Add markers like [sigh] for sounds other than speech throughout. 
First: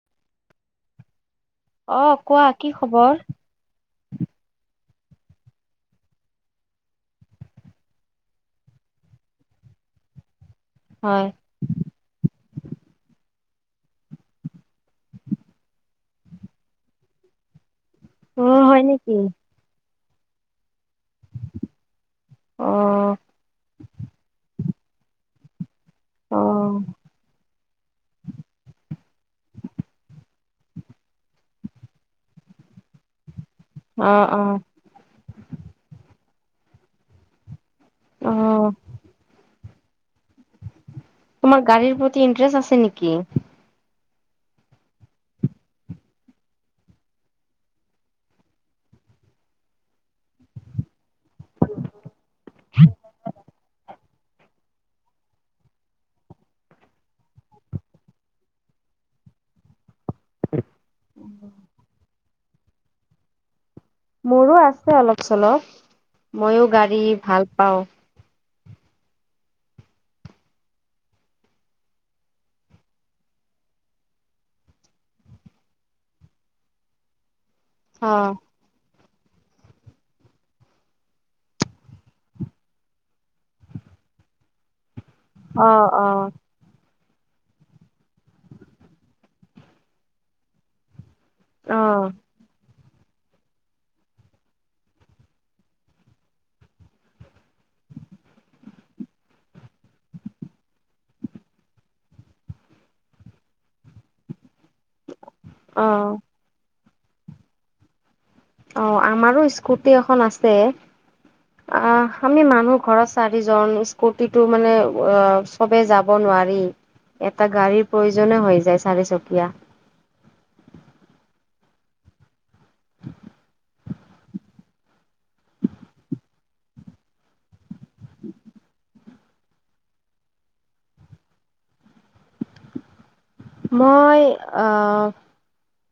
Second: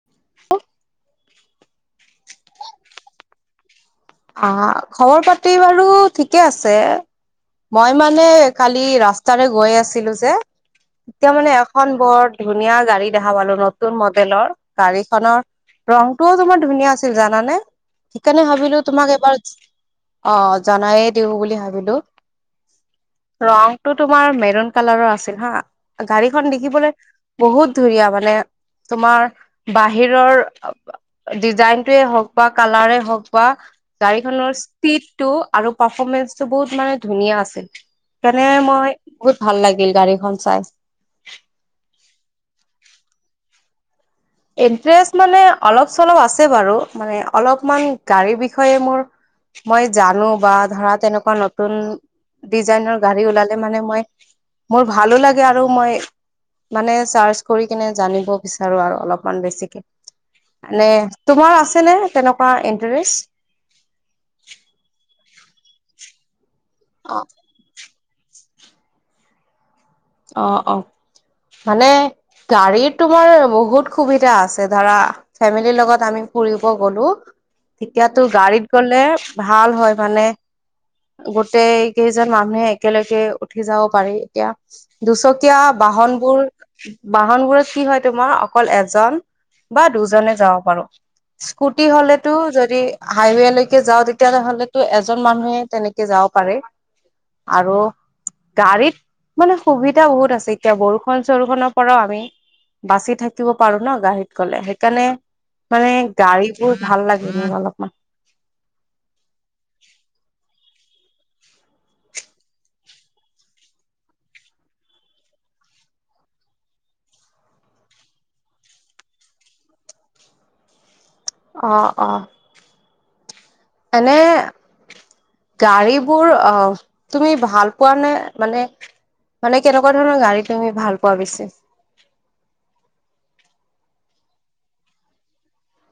[unintelligible] অ', কোৱা কি খবৰ? অ', খবৰ পাতি বাৰু ঠিকে আছে। মই মানে কালি ৰাস্তাৰে গৈ আছিলো যে হয়। এতিয়া মানে খন বৰ ধুনীয়া গাড়ী দেখা পালো নতুন মডেলৰ, গাড়ীখনৰ ৰংটোও তোমাৰ ধুনীয়া আছিল জানানে? সেইকাৰণে অ', ভাবিলো হয় তোমাক নেকি? এবাৰ যি অ জনায়ে দিওঁ বুলি ভাবিলো। অ' ৰংটো তোমাৰ মেৰুন কালাৰৰ আছিল হা। গাড়ীখন অ', দেখিবলৈ বহুত ধুনীয়া মানে তোমাৰ বাহিৰৰ ডিজাইনটোৱে হওক বা কালাৰে হওক বা অ', গাড়ীখনৰ অ', চি স্পিডটো আৰু পাৰ্ফমেঞ্চটো বহুত মানে ধুনীয়া আছিল। [unintelligible] অ', মই বহুত ভাল লাগিল গাড়ীখন চাই। তোমাক গাড়ীৰ প্ৰতি ইন্টাৰেষ্ট আছে নিকি? ইনট্ৰেষ্ট মানে অলপ চলপ আছে বাৰু মানে অলপমান গাড়ীৰ বিষয়ে মোৰ মই জানো বা ধৰা তেনেকুৱা নতুন ডিজাইনৰ গাড়ী ওলালে মানে মই মোৰ ভালো লাগে আৰু মই মানে চাৰ্চ কৰি কিনে জানিব বিচাৰো আৰু অলপ মান বেছিকে মানে তোমাৰ আছে নে তেনেকুৱা ইণ্টাৰেষ্ট? মোৰো আছে অলপ - চলপ, মইয়ো অ গাড়ী ভাল পাওঁ। অ অ মানে গাড়ীৰ তোমাৰ বহুত সুবিধা আছে ধৰা ফেমিলিৰ লগত আমি ফুৰিব গ'লো। তেতিয়াতো অ'। গাড়ীত গ'লে ভাল হয় মানে গোটেই কেইজন মানুহে একেলগে উঠি যাব পাৰি। এতিয়া দুচকীয়া অ', অ'। বাহনবোৰ বাহনবোৰত কি হয় তোমাৰ অকল এজন বা দুজনে যাব পাৰো। স্কুটি অ', হ'লেতো যদি হাইৱেলৈকে যাওঁ তেতিয়া হ'লেতো এজন মানুহে তেনেকে যাব পাৰে। আৰু গাড়ীত মানে সুবিধা বহুত আছে এতিয়া বৰষুন চৰষুণৰ পৰাও আমি বাচি থাকিব পাৰো ন গাড়ীত গ'লে। সেইকাৰণে মানে অ', গাড়ীবোৰ ভাল লাগে মোৰ অলপমান। অ', আমাৰো স্কুটি এখন আছে। অ', আমি মানুহ ঘৰত চাৰিজন স্কুটিটো মানে অ' চবেই যাব নোৱাৰি এটা গাড়ীৰ প্ৰয়োজনে হৈ যায় চাৰিচকীয়া। অ', অ'। এনে গাড়ীবোৰ অ' তুমি ভাল পোৱানে মানে মানে কেনেকুৱা ধৰণৰ গাড়ী তুমি ভাল পোৱা বেছি? মই অ'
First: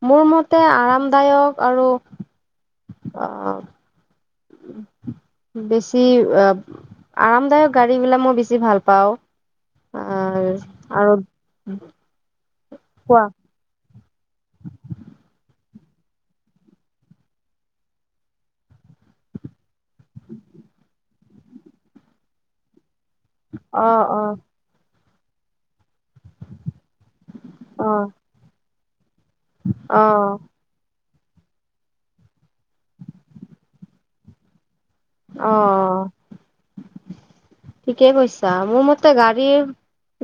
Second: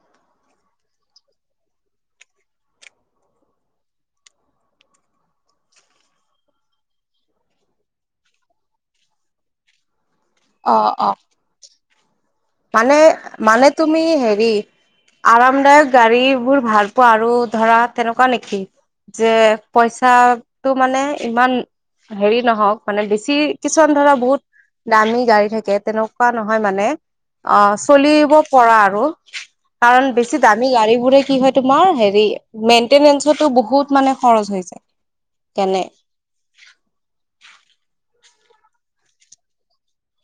মোৰ মতে আৰামদায়ক আৰু আহ [inaudible] বেছি অ' আৰামদায়ক গাড়ীবিলাক মই বেছি ভাল পাওঁ। অ' অ', আৰু অ'। মানে কোৱা মানে তুমি হেৰি আৰামদায়ক গাড়ীবোৰ ভাল পোৱা আৰু ধৰা তেনেকুৱা নেকি? যে পইচাটো মানে ইমান হেৰি নহওঁক! মানে বেছি কিছুমান অ' ধৰা অ' বহুত দামী গাড়ী থাকে তেনেকুৱা নহয় মানে। অ', চলিব পৰা আৰু কাৰণ অ' বেছি দা মি গাড়ীবোৰে কি হয় তোমাৰ হেৰি মেইনটেনেঞ্চতো বহুত মানে খৰচ হৈ যায়। অ', অ'। [inaudible] ঠিকে কৈছা, মোৰ মতে গাড়ীৰ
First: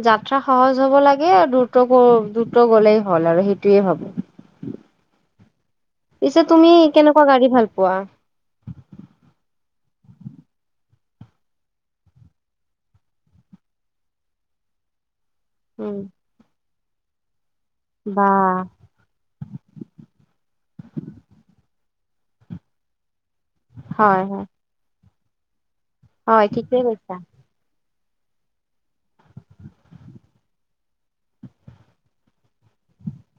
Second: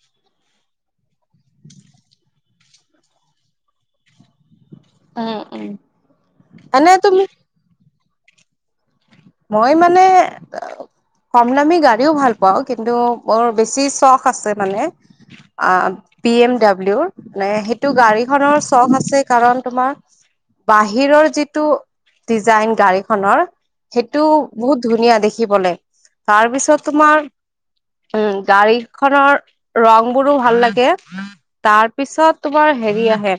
যাত্ৰা সহজ হ'ব লাগে দ্ৰুত গ দ্ৰুত গ'লেই হ'ল আৰু সেইটোয়ে ভাৱো। উম, উম। পিছে তুমি এনে তুমি কেনেকুৱা গাড়ী ভাল পোৱা? মই মানে কম দামি গাড়ীও ভাল পাওঁ কিন্তু বৰ বেছি চখ আছে মানে। অ', উম, বি এম ডাব্লিউৰ এ সেইটো বা গাড়ীখনৰ চখ আছে কাৰণ তোমাৰ বাহিৰৰ যিটো ডিজাইন গাড়ীখনৰ। হয় সেইটো হয় বহুত ধুনীয়া দেখিবলৈ। হয় তাৰ ঠিকেই পিছত কৈছা তোমাৰ উম, গাড়ীখনৰ ৰঙবোৰো ভাল লাগে। তাৰ পিছত তোমাৰ হেৰি আহে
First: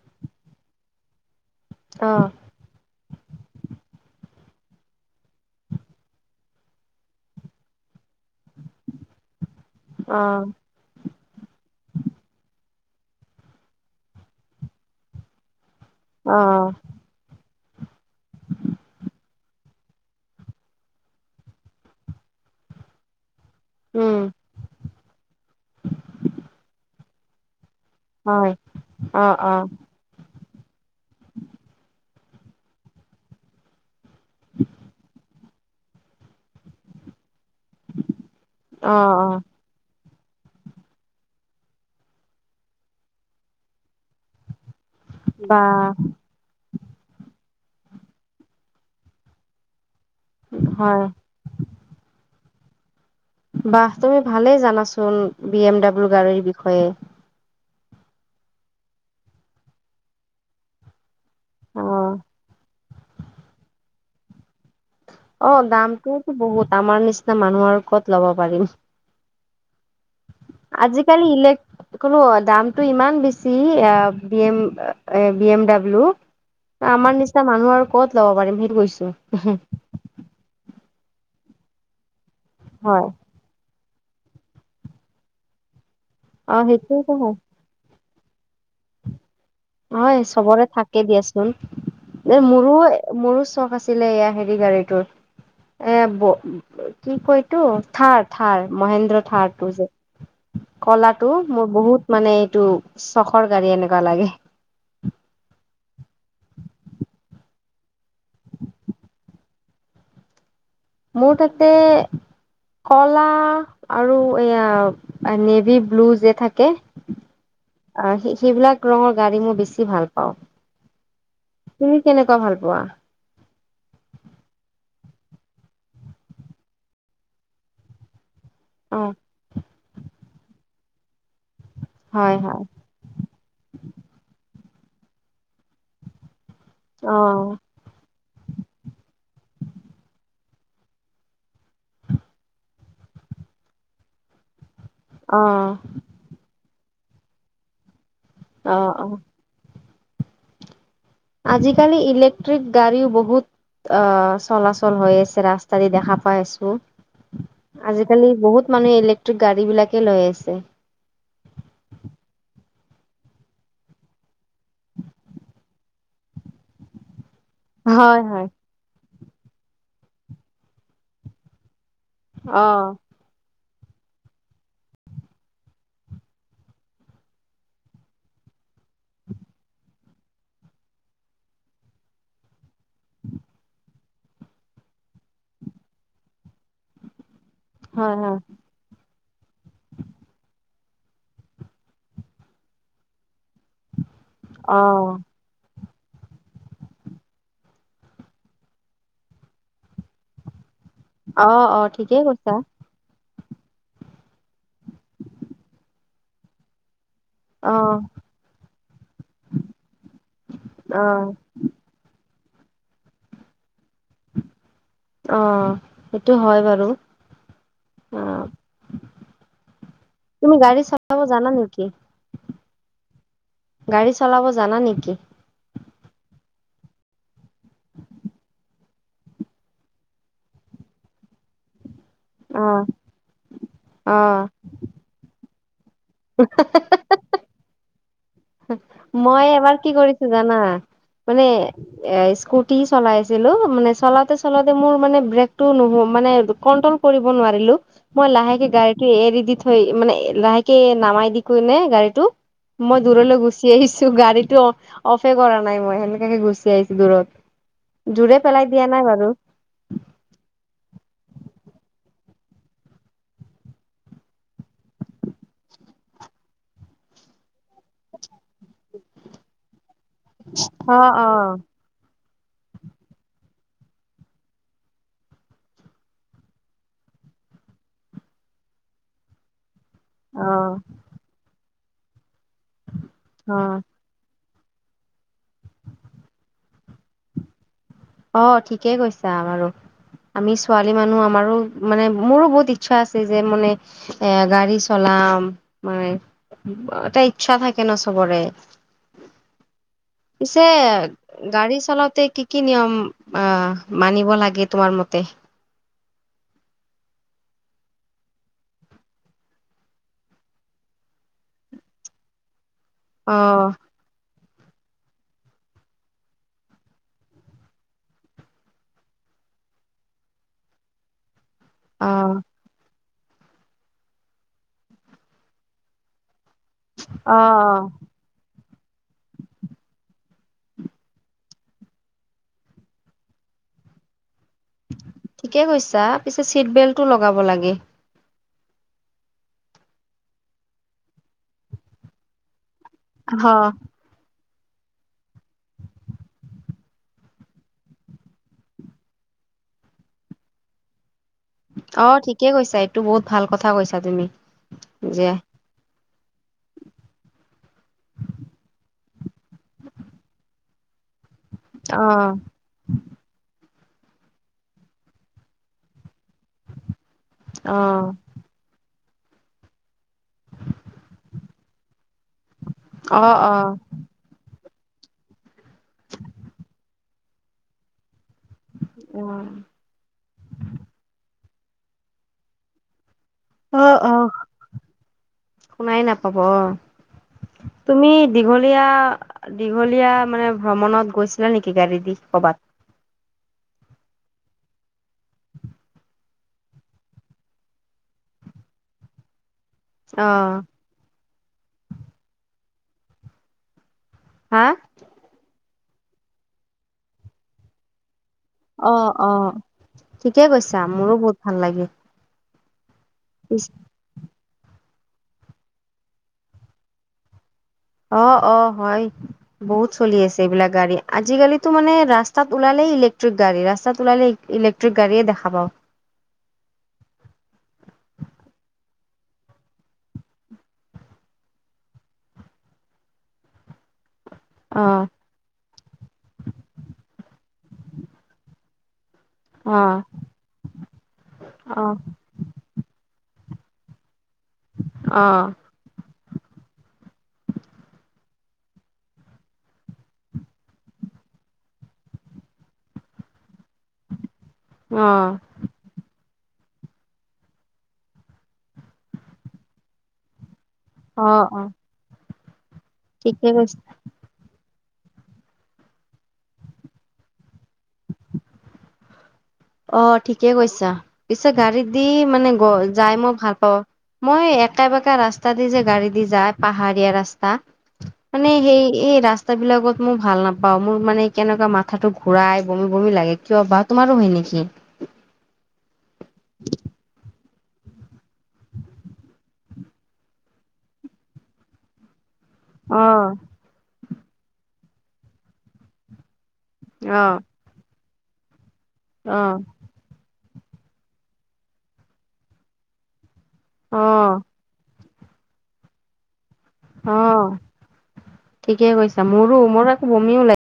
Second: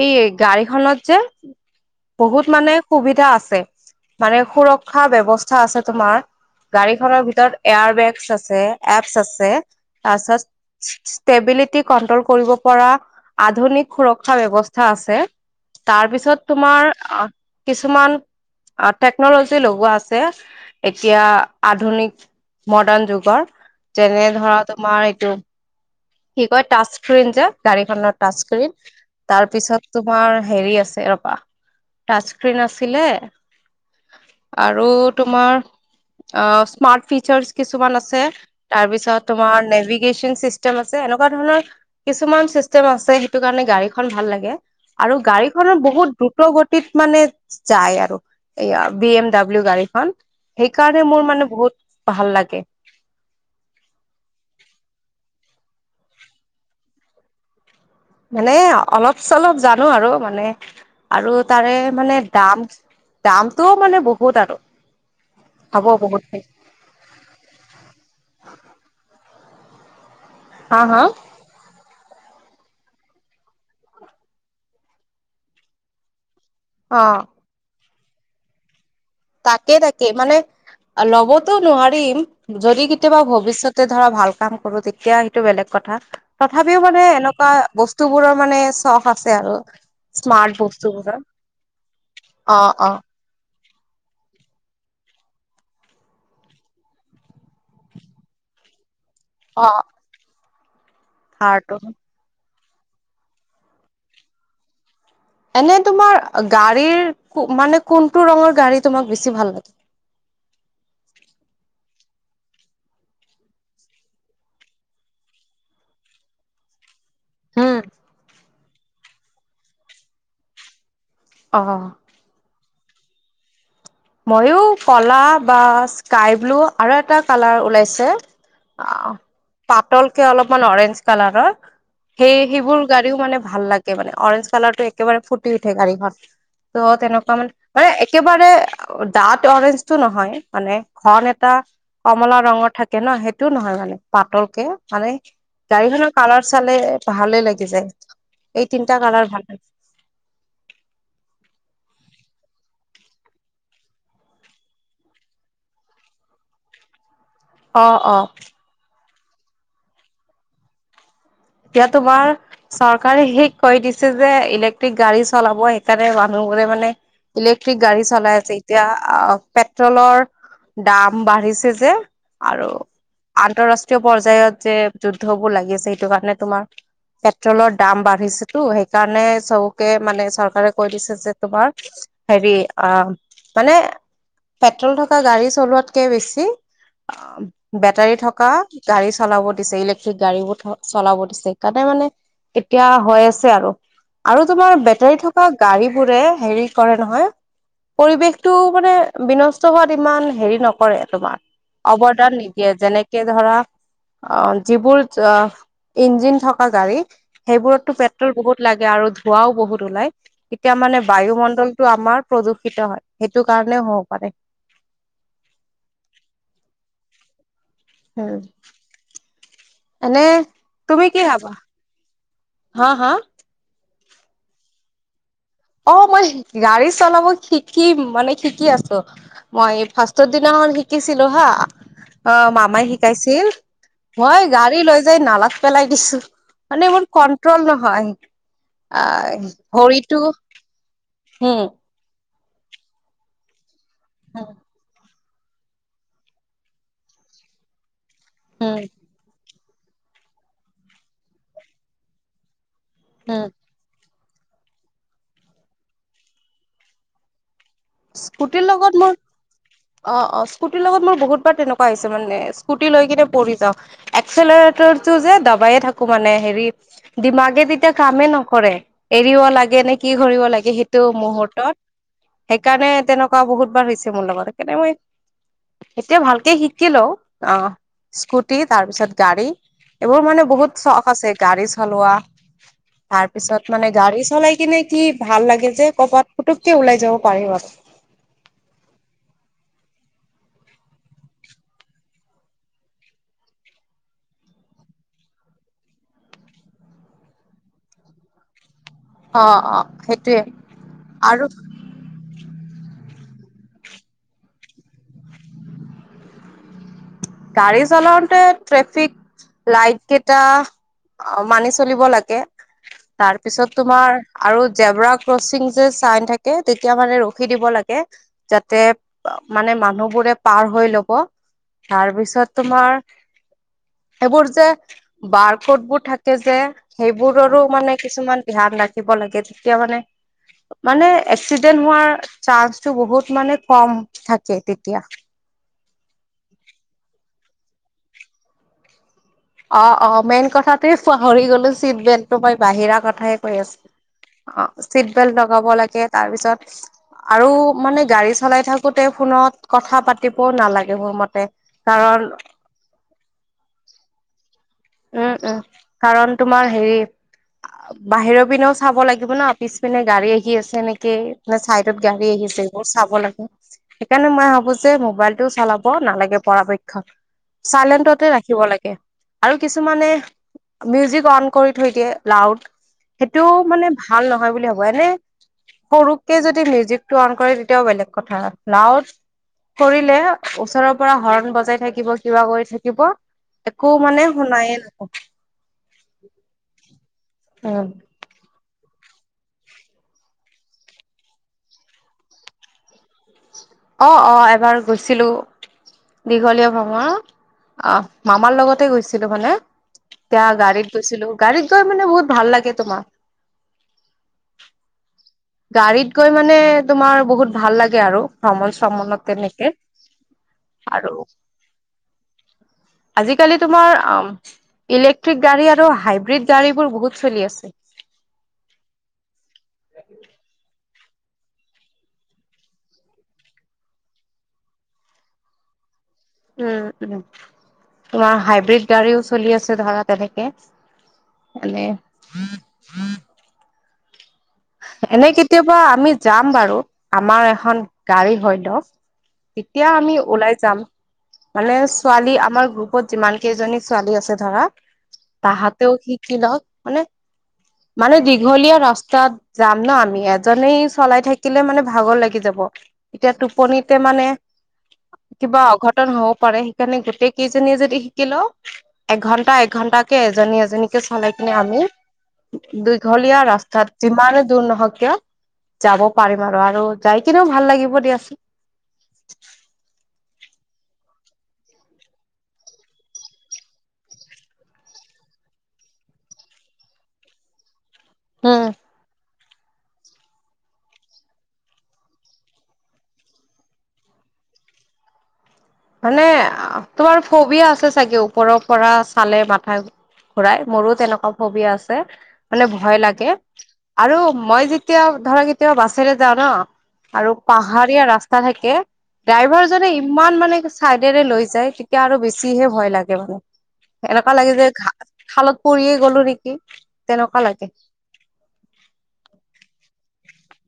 এই গাড়ীখনত যে অ' বহুত মানে সুবিধা আছে মানে সুৰক্ষা ব্যৱস্থা আছে তোমাৰ। গাড়ীখনৰ ভিতৰত এয়াৰ বেগছ আছে এপছ আছে। তাৰপিছত অ' ষ্টেবিলিটি কন্ট্ৰল কৰিব পৰা আধুনিক সুৰক্ষা ব্যৱস্থা আছে। তাৰপিছত অ' তোমাৰ কিছুমান, টেকন'লজি লগোৱা আছে। এতিয়া আধুনিক মডাৰ্ণ যুগৰ। উম যেনে ধৰা তোমাৰ, এইটো কি কয় টাচস্ক্ৰীন যে গাড়ীখনত। হয় ট্ৰাষ্টস্ক্ৰীন অ' অ' তাৰপিছত। তোমাৰ হেৰি আছে ৰবা। ট্ৰাচস্ক্ৰীন আছিলে, আৰু তোমাৰ অ, স্মাৰ্ট ফিচাৰছ। কিছুমান আছে। অ' তাৰপিছত অ' তোমাৰ নেভিক নেভিগেচন চিষ্টেম আছে। এনেকুৱা ধৰণৰ কিছুমান চিষ্টেম আছে। সেইটো কাৰণে গাড়ীখন ভাল লাগে। আৰু বা গাড়ীখনৰ বহুত দ্ৰুত গতিত মানে যায় আৰু। এয়া, বি এম ডাব্লিউ গাড়ীখন, হয় সেইকাৰণে মোৰ মানে বহুত ভাল লাগে। বাহ! তুমি ভালেই জানাচোন। বি এম ডাব্লিউ গাড়ীৰ বিষয়ে। মানে অলপ- চলপ জানো আৰু মানে, আৰু তাৰে অ মানে দাম, দামটোও মানে বহুত আৰু। অ, দামটো বহুত। আমাৰ নিচিনা মানুহৰ কত ল'ব পাৰিম। হা হা আজিকালি ইলেক, লো, দামটো ইমান বেছি B M- B M W. [inaudible] আমাৰ নিচিনা মানুহ আৰু ক'ত ল'ব পাৰিম সেইটো কৈছো। তাকে- তাকে মানে ল'বতো নোৱাৰিম যদি হয় কেতিয়াবা ভৱিষ্যত। ধৰা ভাল কৰো। তেতিয়া সেইটো বেলেগ কথা অ তথাপিও মানে সেইটোতো হয় এনেকুৱা বস্তু বস্তুবোৰৰ মানে চখ আছে আৰু। হয়, স্মাৰ্ট চবৰে থাকে বস্তুবোৰৰ দিয়াচোন। অ অ মোৰো- মোৰো চখ আছে। দিলে এয়া হেৰি গাড়ীটোৰ। এ কি কৈ এইটো থাৰ- থাৰ মহেন্দ্ৰ। থাৰটো অ' যে কলাটো মোৰ থাৰটো বহুত, মানে এইটো চখৰ গাড়ী এনেকুৱা লাগে। এনে তোমাৰ, গাড়ীৰ মানে কোনটো ৰঙৰ গাড়ী তোমাক বেছি ভাল লাগে? মোৰ তাতে, কলা আৰু এয়া নেভি ব্লু যে থাকে। হম আহ, সেইবিলাক ৰঙৰ গাড়ী মই বেছি ভাল পাওঁ। অ। তুমি কেনেকুৱা ভাল পোৱা? মইও কলা বা স্কাই ব্লু, আৰু এটা কালাৰ ওলাইছে। অ পাতলকে অলপমান অৰেঞ্জ কালাৰৰ সেই হয় হয় সেইবোৰ, গাড়ীও মানে ভাল লাগে। মানে অৰেঞ্জ কালাৰ টো একেবাৰে ফুটি উঠে গাড়ীখনত, অ তেনেকুৱা মানে। মানে একেবাৰে ডাত অৰেঞ্জটো নহয়, মানে ঘন এটা। কমলা ৰঙৰ থাকে ন। সেইটোও নহয় মানে পাতলকে। মানে অ গাড়ীখনৰ কালাৰ চালে ভালে লাগি যায়। এই অ তিনটা অ কালাৰ ভাল লাগে। আজিকালি ইলেক্ট্ৰিক গাড়ীও বহুত। অ, চলাচল হৈ আছে। ৰাস্তা দি দেখা পাই আছো। অ অ আজিকালি বহুত মানুহে ইলেক্ট্ৰিক গাড়ী বিলাকে লৈ আছে। এতিয়া তোমাৰ। চৰকাৰে সে কৈ দিছে যে ইলেক্ট্ৰিক গাড়ী চলাব সেইকাৰণে মানুহবোৰে মানে। ইলেক্ট্ৰিক গাড়ী হয় চলাই হয় আছে। এতিয়া পেট্ৰলৰ দাম বাঢ়িছে যে। আৰু অ আন্তৰাষ্ট্ৰীয় পৰ্যায়ত যে যুদ্ধবোৰ লাগি আছে সেইটো কাৰণে তোমাৰ পেট্ৰলৰ দাম বাঢ়িছেতো সেইকাৰণে চবকে মানে চৰকাৰে কৈ দিছে যে তোমাৰ হেৰি আ মানে পেট্ৰল থকা গাড়ী চলোৱাতকে বেছি আ হয় বেটাৰী হয় থকা গাড়ী চলাব দিছে ইলেক্ট্ৰিক গাড়ী বোৰ চলাব দিছে সেইকাৰণে মানে এতিয়া হৈ আছে আৰু আৰু তোমাৰ অ বেটাৰী থকা থকা গাড়ী বোৰে হেৰি কৰে নহয় পৰিৱেশটো মানে বিনষ্ট হোৱাত ইমান হেৰি নকৰে তোমাৰ অ অ ঠিকেই অৱদান কৈছা নিদিয়ে যেনেকে যে ধৰা অ যিবোৰ আ ইঞ্জিন থকা গাড়ী অ সেইবোৰতো পেট্ৰল বহুত লাগে আৰু ধোঁৱাও বহুত ওলাই তেতিয়া মানে অ বায়ুমণ্ডল টো আমাৰ প্ৰদূষিত হয় সেইটো কাৰণে হব পাৰে। অ সেইটো হয় বাৰু অ উম এনে তুমি গাড়ী তুমি চলাব কি জানা ভাবা নেকি হা হা গাড়ী চলাব জানা নেকি অ মই গাড়ী চলাব শিকিম মানে শিকি আছো মই এই ফাৰ্ষ্টৰ দিনাখন শিকিছিলো হা অ মামাই শিকাইছিল অ মই গাড়ী লৈ যাই নালাত পেলাই দিছো মানে মোৰ কন্ট্ৰল নহয় আহ মই এবাৰ কি ভৰিটো কৰিছো জানা মানে হম এ স্কুটি চলাই আছিলো মানে চলাওঁতে চলাওঁতে মোৰ মানে ব্ৰেক টো নো মানে কট্টল কৰিব নোৱাৰিলো মই লাহেকে উম গাড়ীতো এৰি দিলো সেই মানে লাহেকে নামাই দি কেনে গাড়ীটো মই দূৰলৈ উম গৈছো গুচি আহিছো গাড়ীটো অফে কৰা নাই মই সেনেকাকে গুচি আহিছো দূৰত জোৰে স্কুটিৰ পেলাই দিয়া লগত নাই মোৰ বাৰু অ অ স্কুটিৰ লগত মোৰ বহুতবাৰ তেনেকুৱা হৈছে মানে স্কুটি লৈ কিনে পৰি যাওঁ এক্সেলৰেটৰটো যে দাবায়ে থাকো মানে হেৰি দিমাগে তেতিয়া কামেই নকৰে এৰিব লাগে নে কি কৰিব লাগে অ', সেইটো অ', মুহুৰ্তত সেইকাৰণে তেনেকুৱা বহুত বাৰ হৈছে মোৰ লগত সেইকাৰণে মই এতিয়া ভালকে শিকি লও অ স্কুটি তাৰ পিছত গাড়ী এইবোৰ মানে অ', বহুত চখ আছে গাড়ী চলোৱা তাৰ পিছত অ', মানে গাড়ী চলাই কিনে কি ভাল লাগে যে কৰবাত পুতুককে ওলাই যাব পাৰি মানে অ ঠিকেই কৈছা বাৰু আমি ছোৱালী মানুহ আমাৰো মানে মোৰো বহুত ইচ্ছা আছে যে মানে এ গাড়ী চলাম মই এটা ইচ্ছা থাকে ন চবৰে অ অ সেইটোয়ে পিছে আৰু গাড়ী চলাওঁতে কি কি নিয়ম আ মানিব লাগে তোমাৰ মতে গাড়ী চলাওতে ট্ৰেফিক লাইট কেইটা অ মানি চলিব লাগে অ', তাৰপিছত তোমাৰ আৰু জেব্ৰা ক্ৰচিং যে চাইন থাকে তেতিয়া মানে ৰখি দিব লাগে যাতে মানে মানুহবোৰে পাৰ হৈ লব তাৰ অ', পিছত তোমাৰ এইবোৰ যে বাৰ কট বোৰ থাকে যে সেইবোৰৰো অ', মানে কিছুমান ধ্যান ৰাখিব লাগে তেতিয়া মানে মানে এক্সিডেন্ট হোৱাৰ চান্সতটো বহুত মানে কম থাকে তেতিয়া ঠিকে কৈছা, পিছে চিট বেল্টটো লগাব লাগে। অ', অ', মেইন কথাটো পাহৰি গলো, চিট বেল্টটো মই বাহিৰা কথাই কৈ অ', আছো। অ, চিট বেল্ট লগাব লাগে। তাৰ পিছত আৰু মানে গাড়ী চলাই থাকোতে, ফোনত কথা পাতিবও নালাগে মোৰ মতে। অ, কাৰণ ঠিকে কৈছা, এইটো বহুত ভাল কথা কৈছা তুমি। যে উম, উম, কাৰণ তোমাৰ হেৰি বাহিৰৰ পিনেও চাব লাগিব ন, পিছ পিনে গাড়ী আহি আছে নেকি। নে, চাইডত গাড়ী অ', আহিছে, এইবোৰ চাব লাগে। সেইকাৰণে মই ভাবো যে মোবাইলটো চলাব নালাগে পৰাপক্ষত, অ', চাইলেন্টতে ৰাখিব লাগে। আৰু কিছুমানে মিউজিক অন কৰি থৈ দিয়ে লাউড, অ', সেইটোও অ', মানে ভাল নহয় বুলি ভাবো, এনে সৰুকে যদি মিউজিক টো অন কৰে তেতিয়াও বেলেগ কথা। লাউড অ'। কৰিলে, ওচৰৰ পৰা হৰ্ণ বজাই থাকিব, কিবা কৰি থাকিব। একো অ', মানে অ', শুনায়ে নাপাওঁ শুনাই নাপাব অ, উম তুমি দীঘলীয়া দীঘলীয়া মানে ভ্ৰমণত গৈছিলা নেকি গাড়ী দিশ ক'ৰবাত অ অ এবাৰ গৈছিলোঁ। দীঘলীয়া ভ্ৰমণ মামাৰ লগতে গৈছিলোঁ মানে এতিয়া অ', গাড়ীত গৈছিলো গাড়ীত গৈ মানে বহুত ভাল লাগে তোমাৰ। হা? গাড়ীত গৈ মানে তোমাৰ বহুত ভাল লাগে আৰু। ভ্ৰমণ, অ', সমনত অ'। তেনেকে ঠিকে কৈছা মোৰো আৰু বহুত ভাল লাগে আজিকালি তোমাৰ ইলেক্ট্ৰিক গাড়ী আৰু হাইব্ৰীড গাড়ীবোৰ বহুত চলি আছে। অ', অ', হয়। বহুত চলি আছে, এইবিলাক গাড়ী, আজি কালিতো মানে ৰাস্তাত ওলালে ইলেক্টিক গাড়ী ৰাস্তাত ওলালে। ইলেক্ট্ৰিক গাড়ীয়ে দেখা পাও। উ, উ, তোমাৰ হাইব্ৰীড গাড়ীও চলি আছে, ধৰা তেনেকে। এনে। অ'। এনে কেতিয়াবা আমি যাম বাৰু আমাৰ এখন গাড়ী হয় ল'ক। তেতিয়া অ', আমি ওলাই যাম। মানে অ', ছোৱালী আমাৰ গ্ৰুপত যিমান কেইজনী ছোৱালী আছে ধৰা অ', তাহাঁত তেওঁ শিকি ল'ক, মানে, মানে দীঘলীয়া ৰাস্তাত যাম ন, আমি এজনেই চলাই থাকিলে মানে ভাগৰ লাগি যাব। এতিয়া টোপনিতে মানে অ'। কিবা অঘটন হ'ব পাৰে, সেইকাৰণে গোটেই কেইজনীয়ে যদি শিকি লও। এঘণ্টা, এঘণ্টকে এজনী, এজনী চলাই অ', কিনে, অ', আমি দীঘলীয়া ঠিকে কৈছা। ৰাস্তাত যিমান দূৰ নহক কিয় যাব পাৰিম, আৰু আৰু যাই কিনেও ভাল লাগিব দিয়াচোন। অ, ঠিকে কৈছা, পিছে গাড়ীত দি মানে গ, যাই মই ভাল পাওঁ। মই একা, বেকা ৰাস্তা দি যে গাড়ী দি যায়, পাহাৰীয়া ৰাস্তা মানে উম সেই এই ৰাস্তা ৰাস্তাবিলাকত মই ভাল নাপাওঁ, মোৰ মানে কেনেকুৱা মাথাটো ঘূৰাই বমি, বমি লাগে, কিয় বা তোমাৰো হয় নেকি। উম। হয়নে, আ, তোমাৰ ফবিয়া আছে চাগে, ওপৰৰ পৰা চালে মাথা ঘূৰাই, মোৰো তেনেকুৱা ফবিয়া আছে। মানে ভয় অ লাগে, আৰু মই যেতিয়া ধৰক কেতিয়াবা বাছেৰে যাওঁ ন। অ আৰু পাহাৰীয়া ৰাস্তা থাকে, অ ড্ৰাইভাৰজনে ইমান মানে চাইডেৰে লৈ যায়, তেতিয়া আৰু বেছিহে ভয় লাগে মানে অ এনেকুৱা লাগে যে, ঘা খালত পৰিয়ে গ'লো নেকি? তেনেকুৱা অ', লাগে ঠিকে কৈছা, মোৰো মোৰ আকৌ বমিও ওলাই